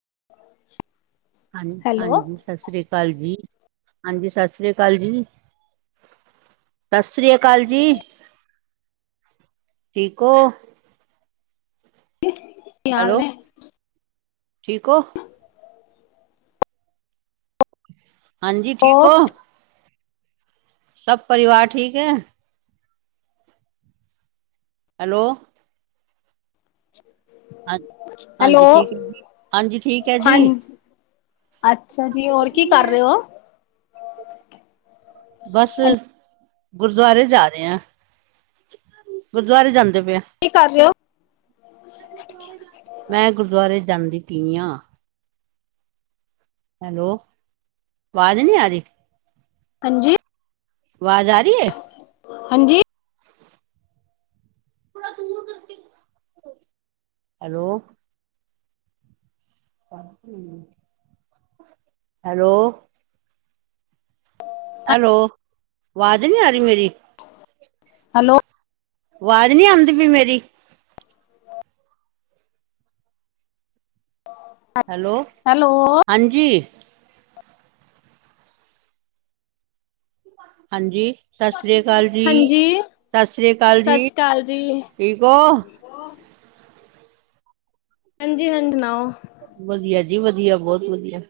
[inaudible] ਹਾਂ ਹੈਲੋ ਹਾਂਜੀ ਸਸ ਹੀ ਕਾਲ ਜੀ। ਹਾਂਜੀ ਸਸ ਰੀ ਅਕਾਲ ਜੀ, ਸਸ ਰੀ ਅਕਾਲ ਜੀ ਠੀਕ ਹੋ। ਹੈਲੋ [unintelligible] ਠੀਕ ਹੋ? [unintelligible] ਹਾਂਜੀ ਠੀਕ ਹੋ? ਸਭ ਪਰਿਵਾਰ ਠੀਕ ਐ। ਹੈਲੋ, ਹਾਂ [unintelligible] ਹੈਲੋ ਹਾਂਜੀ ਠੀਕ ਹੈ ਜੀ ਹਾਂਜੀ ਠੀਕ ਹੈ ਜੀ ਹਾਂਜੀ, ਅੱਛਾ ਜੀ ਹੋਰ ਕੀ ਕਰ ਰਹੇ ਹੋ? ਬਸ ਗੁਰਦੁਆਰੇ ਜਾ ਰਹੇ ਹਾਂ, ਗੁਰਦੁਆਰੇ ਜਾਂਦੇ ਕੀ ਕਰ ਰਹੇ ਹੋ ਮੈਂ ਗੁਰਦੁਆਰੇ ਜਾਂਦੀ ਪਈ ਆਂ। ਹੈਲੋ, ਆਵਾਜ਼ ਨਹੀਂ ਆ ਰਹੀ। ਹਾਂਜੀ, ਆਵਾਜ਼ ਆਰੀ [inaudible] ਹਾਂਜੀ, ਥੋੜਾ ਦੂਰ ਕਰਕੇ ਹੈਲੋ, ਪ [inaudible] ਹੈਲੋ, ਹੈਲੋ ਆਵਾਜ਼ ਨਹੀਂ ਆ ਰਹੀ ਮੇਰੀ। ਹੈਲੋ, ਆਵਾਜ਼ ਨਹੀਂ ਆਦੀਂ ਪਈ ਮੇਰੀ। ਹੈਲੋ, ਹੈਲੋ ਹਾਂਜੀ। ਹਾਂਜੀ, ਸਤਿ ਸ੍ਰੀ ਅਕਾਲ ਜੀ, ਹਾਂਜੀ ਸਤਿ ਸ੍ਰੀ ਅਕਾਲ ਜੀ ਸਤਿ ਸ਼੍ਰੀ ਅਕਾਲ ਜੀ ਠੀਕ ਹੋ? ਹਾਂਜੀ ਹਾਂਜੀ, ਸਨਾਓ। ਵਧੀਆ ਜੀ ਵਧੀਆ ਬਹੁਤ ਵਧੀਆ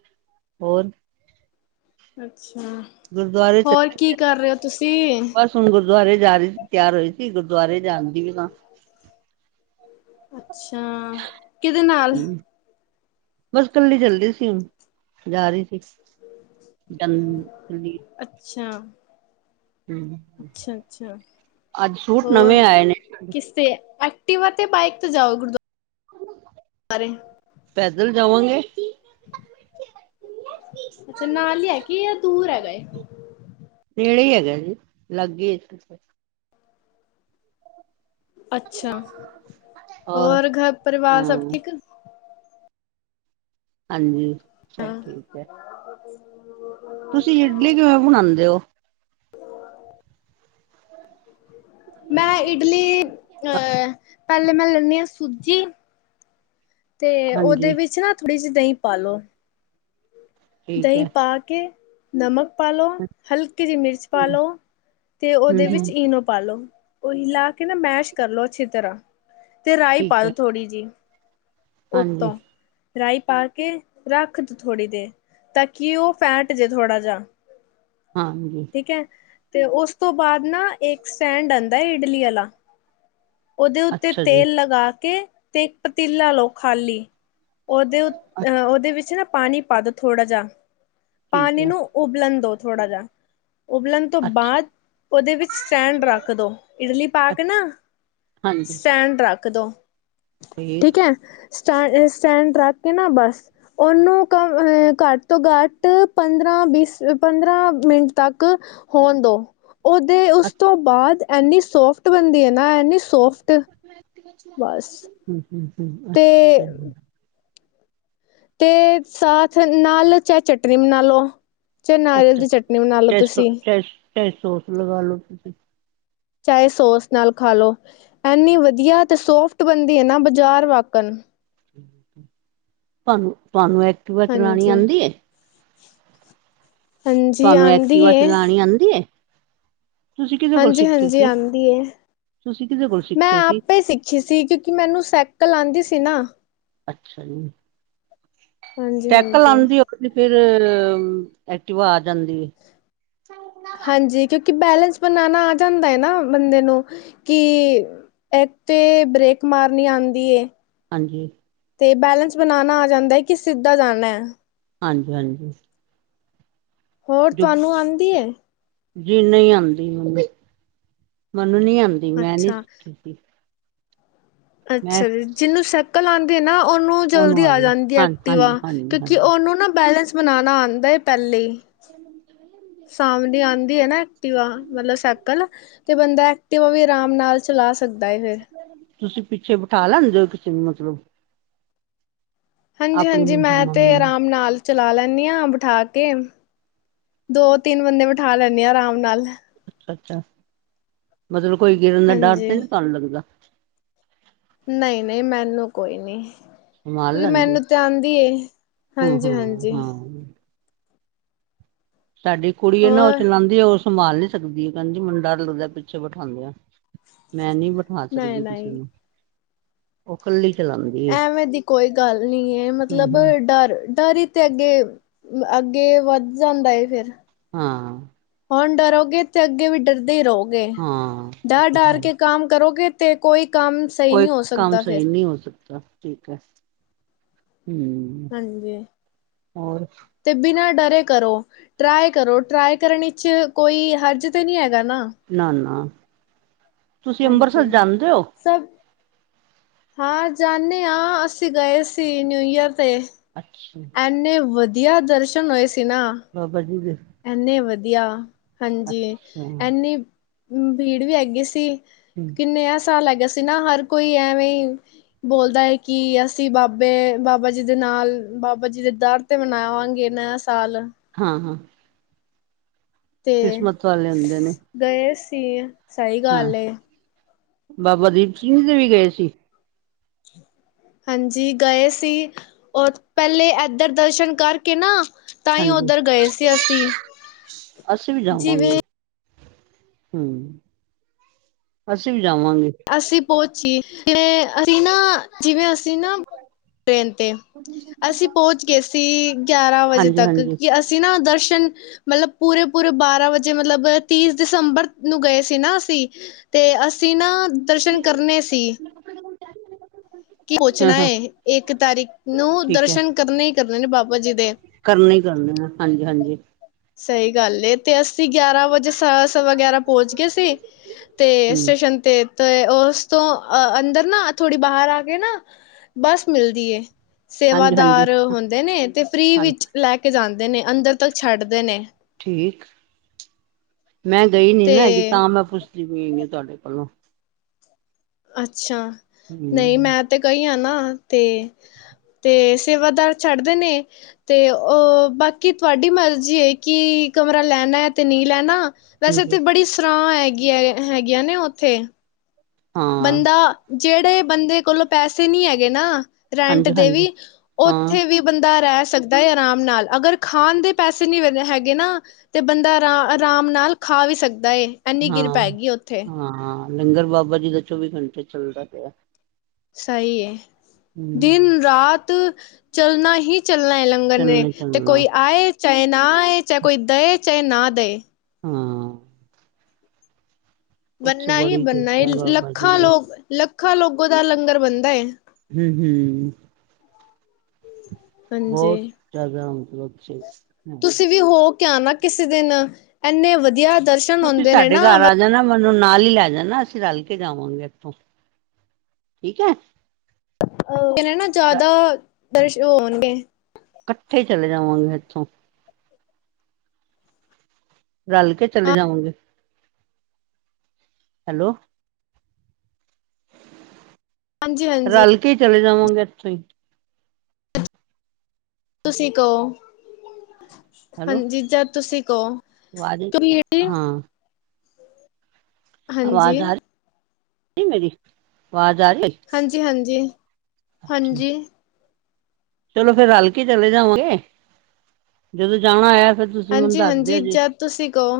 ਹੋਰ? ਅੱਛ ਅੱਛਾ ਗੁਰਦੁਆਰੇ ਹੋਰ ਚੱਲੇ, ਕੀ ਕਰ ਰਹੇ ਹੋ ਤੁਸੀਂ? ਬਸ ਹੁਣ ਗੁਰਦੁਆਰੇ ਜਾ ਰਹੀ ਸੀ, ਤਿਆਰ ਹੋਈ ਸੀ ਗੁਰਦੁਆਰੇ ਜਾਣ ਦੀ ਵੀ ਆ ਅੱਛ ਅੱਛਾ ਕਿਹਦੇ ਨਾਲ? ਹੂੰ, ਬਸ ਕੱਲੀ ਚੱਲ ਰਹੀ ਸੀ, ਜਾ ਰਹੀ ਸੀ। ਦੰ ਅੱਛਾ ਹਂ, ਅੱਛਾ ਅੱਛਾ ਅੱਜ ਸੂਟ ਨਵੇਂ ਆਏ ਨੇਂ। ਟੀ ਵਰ ਤੇ ਬਾਾਈਕ ਤੇ ਜਾਓ ਗੁਰਦੂ ਸਾਰੇ ਇੱਧਰ ਜਾਵਾਂਗੇ। ਅੱਛਾ ਨਾਲ ਹੀ ਹੈਗੀ ਆ, ਦੂਰ ਹੈਗਾ। ਖਹੜੇ ਹੀ ਹੈਗਾ ਜੀ, ਲਾਗੇ ਆ। ਅੱਛਾ ਔਰ ਹੋਰ ਘਰ ਪਰਿਵਾਰ ਸਭ ਹਾਂ। ਠੀਕ। ਹਾਂਜੀ। ਸਭ ਠੀਕ ਐ। [unintelligible] ਤੁਸੀਂ ਇਡਲੀ ਕਿਵੇ ਬਣਾਂਦੇ ਔ? ਮੈਂ ਇਡਲੀ ਅਹ ਪਹਿਲੇ ਮੈਂ ਲੈਂਦੀ ਹਾਂ ਸੂਜੀ। ਤੇ ਹਾਂਜੀ ਉਹਦੇ ਵਿੱਚ ਨਾ ਥੋੜ੍ਹੀ ਜਿਹੀ ਦਹੀਂ ਪਾਲੋ ਠੀਕ ਦਹੀਂ ਹੈ ਪਾ ਕੇ ਨਮਕ ਪਾ ਲੋ, ਹਲਕੀ ਦੀ ਮਿਰਚ ਪਾ ਹਮ ਲੋ, ਤੇ ਉਹਦੇ ਵਿੱਚ ਹਮ ਈਨੋ ਪਾ ਲੋ। ਉਹੀ ਲਾ ਕੇ ਨਾ ਮੈਸ਼ ਕਰਲੋ ਅੱਛੀ ਤਰ੍ਹਾਂ। ਤੇ ਰਾਈ ਪਾ ਠੀਕ ਦੋ ਹੈ ਥੋੜ੍ਹੀ ਜਿਹੀ ਹਾਂਜੀ। ਉੱਤੋਂ ਰਾਈ ਪਾ ਕੇ ਰੱਖ ਤੂ ਥੋੜ੍ਹੀ ਦੇਰ ਤਾਂ ਕਿ ਉਹ ਫੈਟ ਜੇ ਥੋੜ੍ਹਾ ਜਿਆ ਹਾਂਜੀ ਤੇ ਉਸ ਤੋਂ ਬਾਅਦ ਨਾ ਇੱਕ ਸਟੈਂਡ ਆਂਦਾ ਐ ਇਡਲੀ ਵਾਲਾ ਉਹਦੇ ਉੱਤੇ ਅੱਛਾ ਜੀ ਤੇਲ ਲਗਾ ਕੇ, ਤੇ ਇੱਕ ਪਤੀਲਾ ਲਓ ਖਾਲੀ, ਉਹਦੇ ਅ ਅਹ ਉਹਦੇ ਵਿੱਚ ਨਾ ਪਾਣੀ, ਪਾਦੋ ਥੋੜਾ ਜਿਹਾ, ਠੀਕ ਪਾਣੀ ਹੈ ਨੂੰ ਉਬਲ ਦੋ, ਥੋੜਾ ਜਾ, ਉਬਲਣ ਤੋਂ ਅੱਛਾ ਬਾਅਦ ਉਹਦੇ ਵਿੱਚ ਸਟੈਂਡ ਰੱਖ ਦਿਉ ਇਡਲੀ ਪਾ ਕੇ ਅੱਛਾ ਨਾ ਹਾਂਜੀ ਸਟੈਂਡ ਰੱਖ। ਇੱਕਦੋਂ, ਠੀਕ ਹੈ, ਸਟ ਸਟੈਂਡ ਰੱਖ ਕੇ ਨਾ ਬਸ ਉਹਨੂੰ ਕ ਘੱਟ ਤੋਂ ਘੱਟ, ਪੰਦਰਾਂ ਬਸ ਪੰਦਰਾਂ ਮਿੰਟ ਤੱਕ ਹੋਣ ਦੋ, ਉਹਦੇ ਅੱ ਉਸ ਤੋਂ ਬਾਅਦ, ਇੰਨੀ ਸੋਫਟ ਬਣਦੀ ਹੈ ਨਾ ਇੰਨੀ ਸੋਫਟ, ਟ, ਹੂੰ ਹੂੰ ਹਮ ਤੇ ਅੱਛਾ ਤੇ ਸਾਥ ਨਾਲ ਚਾਹੇ ਚਟਨੀ ਬਣਾ ਲਓ ਚਾਹੇ ਨਾਰੀਅਲ ਅੱਛਾ ਦੀ ਚਟਨੀ ਬਣਾ ਲੋ ਚਾਹੇ ਸੋ ਤੁਸੀਂ ਚਾਹੇ ਚਾਹੇ ਸੌਸ ਲਗਾ ਲੋ ਤੁਸੀਂ ਚਾਹੇ ਸੋਸ ਨਾਲ ਖਾ ਲਓ ਐਨੀ ਵਧੀਆ ਤੇ ਸੋਫਟ ਬਣਦੀ ਹੈ ਨਾ ਬਾਜ਼ਾਰ ਵਾਕਨ ਤੁਹਾਨੂੰ ਤੁਹਾਨੂੰ ਇੱਕ ਐਕਟੀਵਾ ਚਲਾਉਣੀ ਹਾਂਜੀ ਆਉਂਦੀ ਐ ਹਾਂਜੀ ਤੁਹਾਨੂੰ ਆਉਂਦੀ ਐਕਟੀਵਾ ਏ ਚਲਾਉਣੀ ਆਉਂਦੀ ਐ ਹਾਂਜੀ ਹਾਂਜੀ ਆਉਂਦੀ ਏ ਤੁਸੀਂ ਕਿਹਦੇ ਕੋਲ ਮੈਂ ਸਿੱਖੇ ਸੀ ਆਪੇ ਸਿੱਖੀ ਸੀ ਕਿਉਂਕਿ ਮੈਨੂੰ ਸਾਈਕਲ ਆਉਂਦੀ ਸੀ ਸੀਨਾ ਅੱਛਾ ਜੀ ਹਾਂਜੀ ਸੈਕਲ ਹਾਂਜੀ ਆਉਂਦੀ ਹੋਂਏ ਤੇ ਫੇਰ ਫੇਰ ਐਕਟਿਵਾ ਆ ਜਾਂਦੀ ਏ [unintelligible] ਕਿ ਬੈਲੇੈਂਸ ਬਣਾਣਾ ਆ ਜਾਂਦਾ ਹੈ ਨਾ ਬੰਦੇ ਨੂੰ ਕਿ ਇੱਕ ਤੇ ਬ੍ਰੇਕ ਮਾਰਨੀ ਆਉਂਦੀ ਏ ਹਾਂਜੀ ਤੇ ਬੈਲੇੈਂਸ ਬਣਾਣਾ ਆ ਜਾਂਦਾ ਹੈ ਕਿ ਸਿੱਧਾ ਜਾਣੈ ਹਾਂਜੀ ਹਾਂਜੀ ਹੋਰ ਤੁਹਾਨੂੰ ਆਉਂਦੀ ਏ ਜਿਨੂੰ ਨਹੀਂ ਆਉਂਦੀ ਮੈਨੂੰ ਨੀ ਆਉਂਦੀ ਮੈਂ ਨੀ ਅੱਛਾ, ਸਿਖੀ ਸੀ ਮੈਂ ਅੱਛਾ ਜੀ ਜਿਹਨੂੰ ਸਾਈਕਲ ਆਉਂਦੀ ਤੇ ਨਾ ਉਹਨੂੰ ਜਲਦੀ ਆ ਆਉਂਦੀ ਜਾਂਦੀ ਹਾਂ ਐਕਟਿਵਾ ਹਾਂਜੀ ਹਾਂਜੀ ਕਿਉਂਕਿ ਹਾਂਜੀ ਉਹਨੂੰ ਨਾ ਬੈਲੈਂਸ ਬਨਾਉਣਾ ਆਂਦਾ ਏ ਪਹਿਲੇ ਹੀ ਸਾਮਣੇ ਆਂਦੀ ਹੈ ਨਾ ਐਕਟੀਵਾ ਮਤਲਬ ਸਾਈਕਲ ਤੇ ਬੰਦਾ ਤੇ ਓ ਵੀ ਆਰਾਮ ਨਾਲ ਚਲਾ ਸਕ ਤੁਸੀਂ ਪਿੱਛੇ ਬਿਠਾ ਲੈਂਦੇ ਹੋ ਕਿਸੇ ਨੂੰ ਮਤਲਬ ਹਾਂਜੀ ਆਪਣੀ ਹਾਂਜੀ ਮੈਂ ਤੇ ਮੰਮੀ ਨੂੰ ਆਰਾਮ ਨਾਲ ਚਲਾ ਲੈਂਦੀ ਹਾਂ ਬਿਠਾ ਕੇ ਦੋ ਤਿੰਨ ਬੰਦੇ ਬਿਠਾ ਲੈਂਦੀ ਆ ਆਰਾਮ ਨਾਲ ਅੱਛਾ ਮਤਲਬ ਕੋਈ ਗਿਰਨ ਦਾ ਡਰ ਹਾਂਜੀ। ਤੇ ਨਹੀਂ ਤੁਹਾਨੂੰ ਲੱਗਦਾ ਨਹੀਂ ਨਹੀਂ ਮੈਨੂੰ ਕੋਈ ਨੀ। ਸੰਭਾਲ ਕਿਉਂਕਿ ਲੈਂਦੇ ਮੈਨੂੰ ਤੇ ਆਂਦੀ ਏ ਹੋ ਹਾਂ ਹਾਂਜੀ ਹਾਂਜੀ ਹਾਂ ਹਾਂ ਸਾਡੀ ਕੁੜੀ ਆ ਨਾ ਉਹ ਹੋਰ ਚਲਾਂਦੀ ਏ ਉਸ ਸੰਭਾਲ ਨੀ ਸਕਦੀ ਹੈ ਕਹਿੰਦੀ ਮੈਨੂੰ ਡਰ ਲੱਗਦਾ ਪਿੱਛੇ ਬਿਠਾਉਂਦੇ ਆ। ਮੈਂ ਨੀ ਬਿਠਾ ਸਕਦੀ ਕਿਸੇ ਨਈ-ਨਈ ਨੂੰ ਉ ਕੱਲੀ ਚਲਾਉਂਦੀ ਏ ਐਵੇਂ ਦੀ ਕੋਈ ਗੱਲ ਨੀ ਏ ਹਮ ਮਤਲਬ ਹਮ ਡਰ ਡਰ ਹੀ ਤੇ ਅੱਗੇ ਅੱਗੇ ਵੱਧ ਜਾਂਦਾ ਏ ਫਿਰ ਹਾਂ ਹੁਣ ਡਰੋਗੇ ਅਤੇ ਅੱਗੇ ਵੀ ਡਰਦੇ ਹੀ ਰਹੋ। ਗੇ ਹਾਂ ਇਹ ਡਰ ਤੇ ਹੈ ਡਰ ਹੀ ਕੇ ਕੰਮ ਕਰੋਗੇ ਤੇ ਕੋਈ ਕੰਮ ਸਹੀ ਕੋਈ ਨਹੀਂ ਹੋ ਕੰਮ ਸਕਦਾ ਸਹੀ ਫਿਰ। ਨਹੀਂ ਹੋ ਸਕਦਾ ਠੀਕ ਏ। ਹਾਂਜੀ ਹੋਰ ਤੇ ਬਿਨਾਂ ਡਰ ਕਰੋ ਟਰਾਈ ਕਰੋ ਟਰਾਈ ਕਰਨ ਵਿੱਚ ਕੋਈ ਹਰਜ਼ ਤੇ ਨਹੀਂ ਹੈ ਨਾ ਨਾ। ਤੁਸੀਂ ਅੰਮਬਰਸਰ ਹਾਂਜੀ ਜਾਂਦੇ ਹੋ? ਸਭ ਹਾਂ ਜਾਂਨੇ ਹਾਂ ਅਸੀਂ ਗਏ ਸੀ। ਨਿਊ ਈਅਰ ਤੇ ਅੱਛਾ ਐਨੇ ਵਧ ਯਾ ਦਰਸ਼ਨ ਹੋਏ ਸੀ। ਬਾਬਾ ਜੀ ਦੇ ਇੰਨੇ ਵਧੀਆ ਹਾਂਜੀ ਅੱਛਾ ਹਮ ਇਨੀ ਭੀੜ ਵੀ ਹੈਗੀ ਸੀ। ਕੀ ਨਯਾ ਸਾਲ ਹੈਗਾ ਸੀ [unintelligible] ਨਾ ਹਰ ਕੋਈ ਐਵੇਂ ਈ ਬੋਲਦਾ ਹੈ ਕਿ ਅਸੀਂ ਬਾਬੇ ਬਾਬਾ ਜੀ ਦੇ ਨਾਲ ਬਾਬਾ ਜੀ ਦੇ ਦਰ ਤੇ ਮਨਾਵਾਂਗੇ ਨਾ ਹਾਂ -ਹਾਂ ਤੇ ਕਿਸਮਤ ਵਾਲੇ ਹੁੰਦੇ ਨੇ। [unintelligible] ਸਹੀ ਹਾਂ ਗੱਲ ਏ। ਬਾਬਾ ਦੀਪ ਸਿੰਘੀ ਦੇ ਵੀ ਗਏ ਸੀ? ਹਾਂਜੀ ਗਏ ਸੀ। ਪਹਿਲੇ ਇਧਰ ਦਰਸ਼ਨ ਕਰਕੇ ਨਾ। ਤਾਂ ਹੀ ਹਾਂਜੀ ਉੱਧਰ ਗਏ ਸੀ ਅਸੀਂ। ਅਸੀਂ ਵੀ ਜਾਵਾਂਗੇ ਜਿਵੇਂ [unintelligible] ਅਸੀਂ [unintelligible] ਜਿਵੇਂ ਅਸੀਂ ਨਾ, ਜਿਵੇਂ ਅਸੀਂ ਨਾ ਟ੍ਰੇਨ ਤੇ, ਅਸੀਂ ਪਹੁੰਚ ਗਏ ਸੀ ਗਿਆਰਾਂ ਵਜੇ ਹਾਂਜੀ ਤੱਕ। ਹਾਂਜੀ ਕਿ ਅਸੀਂ ਨਾ ਦਰਸ਼ਨ ਮਤਲਬ ਪੂਰੇ-ਪੂਰੇ ਬਾਰਾਂ ਵਜੇ ਮਤਲਬ ਤੀਸ ਦਸੰਬਰ ਨੂੰ ਗਏ ਸੀ ਨਾ ਅਸੀਂ, ਤੇ ਅਸੀਂ ਨਾ ਦਰਸ਼ਨ ਕਰਨੇ ਸੀ। ਕੀ ਹਾਂ ਪਹੁਚਣਾ ਹਾਂ ਏ, ਇੱਕ ਤਾਰੀਖ ਨੂੰ ਠੀਕ ਹੈ ਦਰਸ਼ਨ ਕਰਨੇ ਹੀ ਕਰਨੇ ਨੇ ਬਾਬਾ ਜੀ ਦੇ। ਕਰਨੇ ਹੀ ਕਰਨੇ ਨੇ। ਹਾਂਜੀ-ਹਾਂਜੀ ਸਹੀ ਗੱਲ ਏ, ਤੇ ਅਸ ਗਿਆਰਾਂ ਵਜੇ ਸ ਸਵਾ ਗਿਆਰਾਂ [inaudible] ਗਏ ਸੀ, ਤੇ ਹਮ ਸਟੇਸ਼ਨ ਤੇ ਤੇ ਉਸ ਤੋਂ ਅੰਦਰ ਨਾ, ਥੋੜੀ ਬਾਹਰ ਆ ਕੇ ਨਾ, ਬਸ ਮਿਲਦੀ ਏ ਹਾਂਜੀ ਹਾਂਜੀ ਸੇਵਾਦਾਰ ਹੁੰਦੇ ਨੇ ਤੇ ਫ੍ਰਰੀ ਹਾਂਜੀ ਵਿੱਚ ਲੈ ਕੇ ਜਾਂਦੇ ਦੇ ਨੇ ਅੰਦਰ ਤੱਕ ਛੱਡ ਦੇਨੇ ਏਕ ਮੈਂ ਗਈ ਨੀ ਤੇ ਨਾ ਹੈਗੀ, ਤਾਂ ਮੈਂ ਪੁੱਛ [unintelligible] ਤੁਹਾਡੇ ਕੋਲੋਂ ਅੱਛਾ ਨਹੀਂ ਹਮ ਮੈਂ ਤੇ ਗਈ ਆ ਨਾ, ਤੇ ਤੇ ਸੇਵਾਦਾਰ ਛੱਡਦੇ ਨੇ, ਤੇ ਉਹ ਬਾਕੀ ਤੁਹਾਡੀ ਮਰਜ਼ੀ ਏ ਕਿ ਕਮਰਾ ਲੈਣਾ ਹੈ ਤੇ ਨਹੀਂ ਲੈਣਾ। ਵੈਸੇ ਹਾਂਜੀ ਇੱਥੇ ਬੜੀ ਸਰਾਂ ਹੈ ਗੀਆਂ ਹੈਗੀਆਂ ਨੇ ਉੱਥੇ ਹਾਂ ਬੰਦਾ ਜਿਹੜੇ ਬੰਦੇ ਕੋਲੋਂ ਪੈਸੇ ਨੀ ਹੈਗੇ ਨਾ, ਰੈਂਟ ਹਾਂਜੀ ਤੇ ਹਾਂਜੀ ਵੀ ਹਾਂ ਉੱਥੇ ਵੀ ਬੰਦਾ ਰਹਿ ਸਕਦਾ ਹੈ ਆਰਾਮ ਨਾਲ, ਅਗਰ ਖਾਣ ਦੇ ਪੈਸੇ ਨਹੀਂ ਹੈਗੇ ਨਾ, ਤੇ ਬੰਦਾ ਆਰਾ ਆਰਾਮ ਨਾਲ ਖਾ ਵੀ ਸਕਦਾ। ਏ, ਐੰਨੀ ਕਿਰਪਾ ਹਾਂ ਹੈਗੀ ਉੱਥੇ। ਹਾਂ ਲੰਗਰ ਬਾਬਾ ਜੀ ਦਾ ਚੌਵੀ ਘੰਟੇ ਚੱਲਦਾ ਪਿਆ। ਸਹੀ ਹੈ। ਹਮ ਦਿਨ-ਰਾਤ ਤੁ ਚੱਲਣਾ ਹੀ ਚੱਲਣਾ ਏ ਲੰਗਰ ਨੇ, ਚੱਲਣਾ ਤੇ ਚੱਲਣਾ ਕੋਈ ਆਏ ਚਾਇ ਨਾਂ ਆਏ, ਚਾਏ ਕੋਈ ਦਏ ਚਾਏ ਨਾ ਦੇਏ ਹਾਂ ਉੱਥੇ ਬਣਨਾ ਹੀ ਬੜੀ ਬਣਨਾ ਹੈ, ਕਿਰਪਾ ਬਾਬਾ ਜੀ ਲੱਖਾਂ ਦੀ ਲੋਕ ਲੱਖ ਲੱਖਾਂ ਲੋਗੋ ਦਾ ਲੰਗਰ ਬਣਦਾ ਏ। ਜੀ ਈ ਬਹੁਤ ਹਾਂਜੀ ਜ਼ਿਆਦਾ [unintelligible] ਤੁਸੀਂ ਵੀ ਹੋ। ਤੇ ਆਨਾ ਕਿਸੇ ਦਿਨ, ਏਨੇ ਵਧੀਆ ਕੇ ਤੁਸੀਂ ਸਾਡੇ ਘਰ ਆ ਜਾਣਾ ਮੈਨੂੰ ਨਾਲ ਹੀ ਲੈ ਜਾਣਾ ਅਸੀਂ ਰਲ ਕੇ ਜਾਵਾਂਗੇ ਇੱਥੋਂ, ਠੀਕ ਹੈ। ਐਨੇਨਾ ਜ਼ਿਆਦਾ ਦਰਸ਼ਨ ਹੋਣਗੇ ਇਕੱਠੇ ਚਲੇ ਜਾਵਾਂਗੇ ਇੱਥੋਂ। ਰਲ ਕੇ ਚਲੇ ਜਾਵਾਂਗੇ। ਹੈਲੋ ਹਾਂਜੀ ਹਾਂਜੀ ਰਲ ਕੇ ਚਲੇ ਜਾਵਾਂਗੇ ਏਥੋਈ। ਤੁਸੀਂ ਕਹੋ। ਹੈਲੋ ਹਾਂਜੀ ਜਦ ਤੁਸੀਂ ਕਹੋ ਆਵਾਜ਼ ਤੁ [unintelligible] ਹਾਂ ਹਾਂਜੀ ਆਵਾਜ਼ ਆ ਮੇਰੀ ਆਵਾਜ਼ ਆ ਰਹੀ ਹਾਂਜੀ ਹਾਂਜੀ ਅੱਛਾ ਹਾਂਜੀ ਚਲੋ ਫੇਰ ਰਲ ਕੇ ਚਲੇ ਜਾਵਾਂਗੇ, ਜਦੋਂ ਜਾਣਾ ਹੋਇਆ ਫਿਰ ਤੁਸੀਂ ਮੈਨੂੰ ਹਾਂਜੀ ਦੱਸ ਹਾਂਜੀ ਦਿਓ ਜੀ ਜਦ ਤੁਸੀਂ ਕਹੋ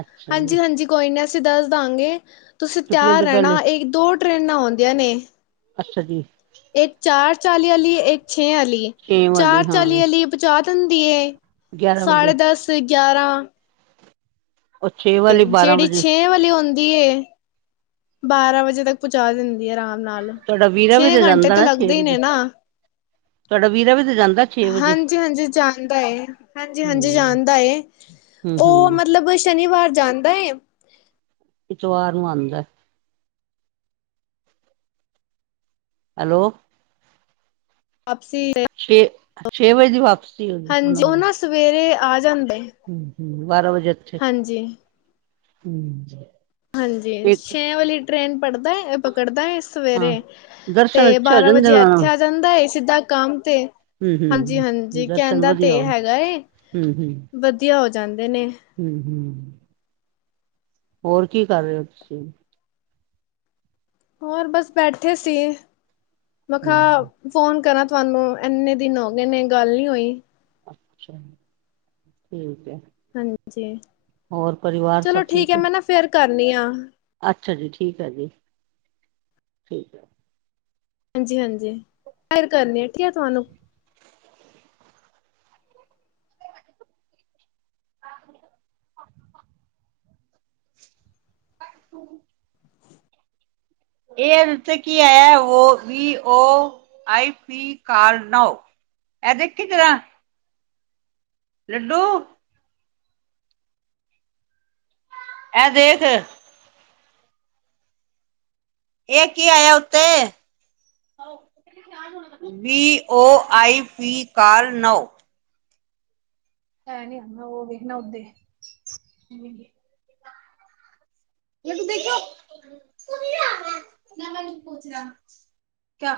ਅੱਛਾ ਜੀ ਹਾਂਜੀ ਹਾਂਜੀ ਕੋਈ ਨਾ ਅਸੀਂ ਦੱਸ ਦਾਂਗੇ ਤੁਸੀਂ ਛੁੱਟੀਆਂ ਤਿਆਰ ਤੋਂ ਪਹਿਲੇ ਰੈਣਾ ਇਹ ਦੋ ਟ੍ਰਰੇਨਾਂ ਆਉਂਦੀਆਂ ਨੇ ਅੱਛਾ ਜੀ ਇੱਕ ਚਾਰ ਚਾਲੀ ਲਈ ਇੱਕ ਛੇ ਵਾਲੀ ਏ ਛੇ ਚਾਰ ਵਾਲੀ ਹਾਂ ਚਾਲੀ ਵਾਲੀ ਪਹੁੰਚਾ ਦੇਂਦੀਏ ਗਿਆਰਾਂ ਸਾਢੇ ਵਜੇ ਦਸ ਗਿਆਰਾਂ [unintelligible] ਉਹ ਛੇ ਵਾਲੀ ਬਾਰਾਂ ਜਿਹੜੀ ਵਜੇ ਛੇ ਵਾਲੀ ਹੁੰਦੀ ਏ। ਬਾਰਾਂ ਵਜੇ ਤੱਕ ਪਹੁੰਚਾ ਦਿੰਦੀ ਏ ਆਰਾਮ ਨਾਲ ਤੁਹਾਡਾ ਵੀਰਾ ਛੇ ਵੀ ਘੰਟੇ ਜਾਂਦਾ ਤੇ ਨਾ ਛੇ ਲੱਗਦੇ ਹੀ ਵਜੇ ਨੇ ਨਾ, ਤੁਹਾਡਾ ਵੀਰਾ ਵੀ ਤੇ ਜਾਂਦਾ ਛੇ ਵਜੇ ਹਾਂਜੀ ਹਾਂਜੀ ਜਾਣਦਾ ਏ, ਹਾਂਜੀ ਹਾਂਜੀ ਹੂੰ ਜਾਣਦਾ ਏ, ਹੂੰ ਉਹ ਹੂੰ ਮਤਲਬ ਸ਼ਨੀਵਾਰ ਜਾਂਦਾ ਏ। ਇਤਵਾਰ ਨੂੰ ਆਉਂਦਾ। ਹੈਲੋ। ਵਾਪਸੀ ਛੇ ਛੇ ਵਜੇ ਦੀ ਵਾਪਸੀ ਹੁੰਦੀ ਹਾਂਜੀ ਉਹਨਾਂ ਉਹ ਦੀ ਨਾ ਸਵੇਰੇ ਆ ਜਾਂਦਾ। ਏ ਬਾਰਾਂ ਵਜੇ ਉਥੇ ਹਾਂਜੀ। ਹੂੰ ਜੀ ਹਾਂਜੀ, ਛੇ ਵਾਲੀ ਟ੍ਰੇਨ ਪੜਦਾ ਪਕੜਦਾ ਏ ਹਾਂ ਸਵੇਰੇ, ਦਰਸ਼ਨ ਤੇ ਅੱਛੇ ਹੋ ਬਾਰਾਂ ਜਾਂਦੇ ਵਜੇ ਉਹਨਾਂ ਇੱਥੇ ਨਾਲ ਆ ਜਾਂਦਾ ਏ। ਸਿੱਧਾ ਕੰਮ ਤੇ ਹੂੰ ਹਾਂਜੀ ਹੂੰ ਹਾਂਜੀ, ਦਰਸ਼ਨ ਕਹਿੰਦਾ ਵਧੀਆ ਤੇ ਇਹ ਹੋ ਹੈਗਾ ਏ ਹੂੰ ਹੂੰ ਵਧੀਆ ਹੋ ਜਾਂਦੇ ਨੇ ਹੂੰ ਹੂੰ। ਹੋਰ ਕੀ ਕਰ ਰਹੇ ਹੋ ਤੁਸੀਂ? ਹੋਰ ਬਸ ਬੈਠੇ ਸੀ। ਹੂੰ ਫੋਨ ਕਰਾ ਤੁਹਾਨੂੰ ਇੰਨੇ ਦਿਨ ਹੋ ਗਏ ਨੇ ਗੱਲ ਨੀ ਹੋਈ। ਅੱਛਾ ਠੀਕ ਐ। ਹਾਂਜੀ, ਚਲੋ ਠੀਕ ਹੈ ਮੈਂ ਨਾ ਫੇਰ ਕਰ ਕਰ [unintelligible] ਦੀ ਆ। ਅੱਛਾ ਜੀ, ਠੀਕ ਆ ਜੀ, ਠੀਕ ਆ। ਹਾਂਜੀ- ਹਾਂਜੀ, ਫੇਰ ਕਰਨੀ ਕੀ ਆ ਤੁਹਾਨੂੰ। [inaudible] ਇਹ ਹੁਨ ਇੱਥੇ ਕੀ ਆਇਆ, ਓ ਵੀ ਓ ਆਈ ਪੀ ਕਾਰ ਨਾਉ, ਇਹ ਦੇਖੀ ਜਰਾ। ਲੱਡੂ ਇਹ ਦੇਖ- ਇਹ ਕੀ ਆਇਆ ਉੱਤੇ, [unintelligible] ਵੀ ਓ ਆਈ ਪੀ ਕਾਰ ਨੌ। ਹੈ ਨੀ [unintelligible] ਉਹ ਵੇਖਣਾ ਉੱਤੇ [unintelligible]